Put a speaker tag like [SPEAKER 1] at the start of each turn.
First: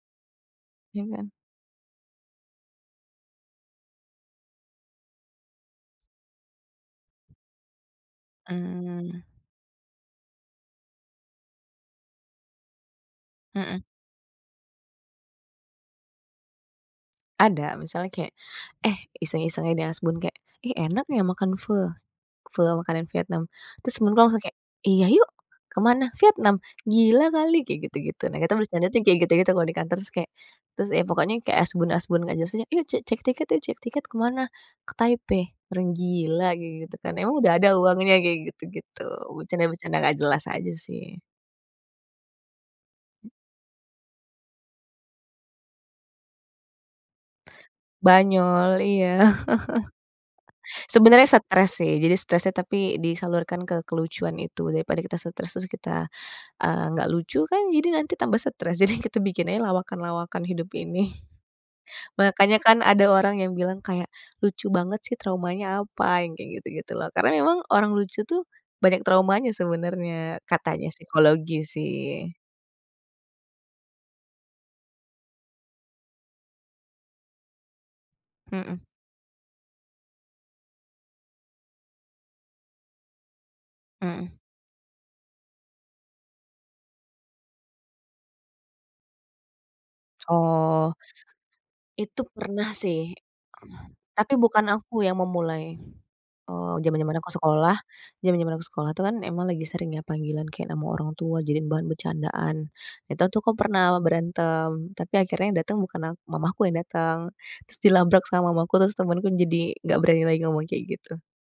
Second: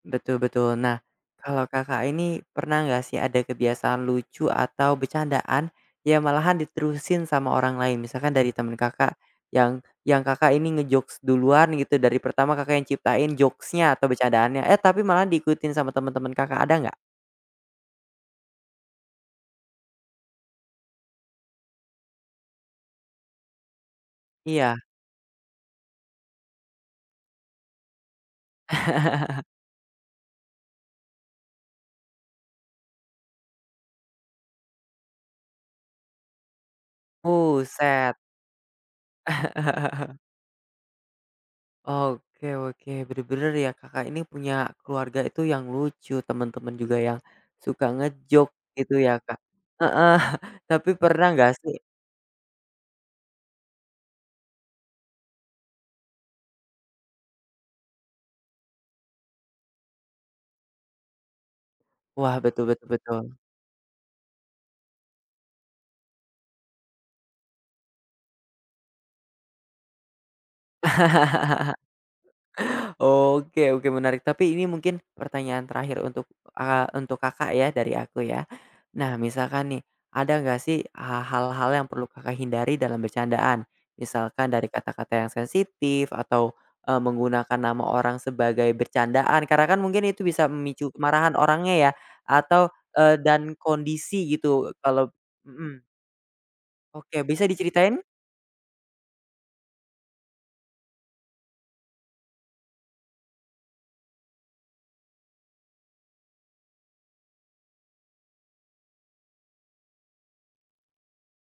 [SPEAKER 1] Betul betul. Nah,
[SPEAKER 2] Iya kan.
[SPEAKER 1] kalau Kakak ini pernah enggak sih, ada kebiasaan lucu atau bercandaan, yang malahan diterusin sama orang lain, misalkan dari temen Kakak,
[SPEAKER 2] Mmm.
[SPEAKER 1] yang yang Kakak ini nge-jokes duluan gitu, dari pertama Kakak yang ciptain
[SPEAKER 2] Heeh.
[SPEAKER 1] jokes-nya atau becandaannya, eh, tapi malah diikutin sama temen-temen Kakak, ada enggak?
[SPEAKER 2] Ada misalnya kayak, "Eh," iseng-iseng dia asbun, kek, "ih, enak ya, makan Pho," Pho makanan Vietnam. Terus temen aku langsung kek,
[SPEAKER 1] Iya.
[SPEAKER 2] "Iya yuk," "ke mana?" "Vietnam," "gila kali," kayak gitu gitu. Nah, kita bercanda tuh yang kayak gitu gitu kalau di kantor terus kayak terus ya, pokoknya kayak asbun-asbun gak jelas aja, "Yuk, ce cek tiket, yuk cek tiket" "ke mana?" "Ke Taipei," "orang gila," kayak gitu kan, "emang udah ada
[SPEAKER 1] Buset.
[SPEAKER 2] uangnya?" Kayak gitu gitu, bercanda-bercanda nggak jelas aja sih.
[SPEAKER 1] Oke oke,
[SPEAKER 2] [unintelligible]
[SPEAKER 1] bener-bener ya, Kakak ini punya keluarga itu yang lucu, temen-temen juga yang, suka nge-joke
[SPEAKER 2] Banyol
[SPEAKER 1] gitu ya,
[SPEAKER 2] iya.
[SPEAKER 1] Kak. Heeh, tapi pernah
[SPEAKER 2] Sebenernya
[SPEAKER 1] nggak sih
[SPEAKER 2] stres sih, jadi stresnya tapi disalurkan ke kelucuan itu, daripada kita stres, terus kita, eee, enggak lucu kan, jadi nanti tambah stress, jadi kita bikin aja lawakan-lawakan hidup ini.
[SPEAKER 1] Wah,
[SPEAKER 2] Makanya
[SPEAKER 1] betul
[SPEAKER 2] kan
[SPEAKER 1] betul
[SPEAKER 2] ada
[SPEAKER 1] betul.
[SPEAKER 2] orang yang bilang kayak, "Lucu banget sih, traumanya apa?" Yang kayak gitu gitu loh, karena memang orang lucu tuh, banyak traumanya sebenarnya, katanya psikologi sih.
[SPEAKER 1] Oke oke, menarik, tapi ini mungkin pertanyaan terakhir untuk, eee, untuk Kakak ya, dari aku ya.
[SPEAKER 2] Mhm.
[SPEAKER 1] Nah, misalkan nih, ada nggak sih, ha hal-hal yang perlu Kakak hindari dalam bercandaan.
[SPEAKER 2] Heeh.
[SPEAKER 1] Misalkan dari kata-kata yang sensitif, atau, eee, menggunakan nama orang sebagai bercandaan, karena kan mungkin itu bisa memicu
[SPEAKER 2] Oh.
[SPEAKER 1] kemarahan orangnya ya,
[SPEAKER 2] Itu
[SPEAKER 1] atau,
[SPEAKER 2] pernah sih.
[SPEAKER 1] eee, dan kondisi
[SPEAKER 2] Tapi bukan
[SPEAKER 1] gitu,
[SPEAKER 2] aku
[SPEAKER 1] kalau
[SPEAKER 2] yang memulai,
[SPEAKER 1] mhm.
[SPEAKER 2] eee, jaman-jaman
[SPEAKER 1] Oke,
[SPEAKER 2] aku
[SPEAKER 1] bisa
[SPEAKER 2] sekolah
[SPEAKER 1] diceritain?
[SPEAKER 2] jaman-jaman aku sekolah tuh kan, emang lagi sering ya, panggilan kayak nama orang tua jadiin bahan bercandaan. Itu tuh aku pernah berantem, tapi akhirnya yang datang bukan ak mamaku yang datang, terus di labrak sama mamaku, terus temenku jadi nggak berani lagi ngomong kayak gitu.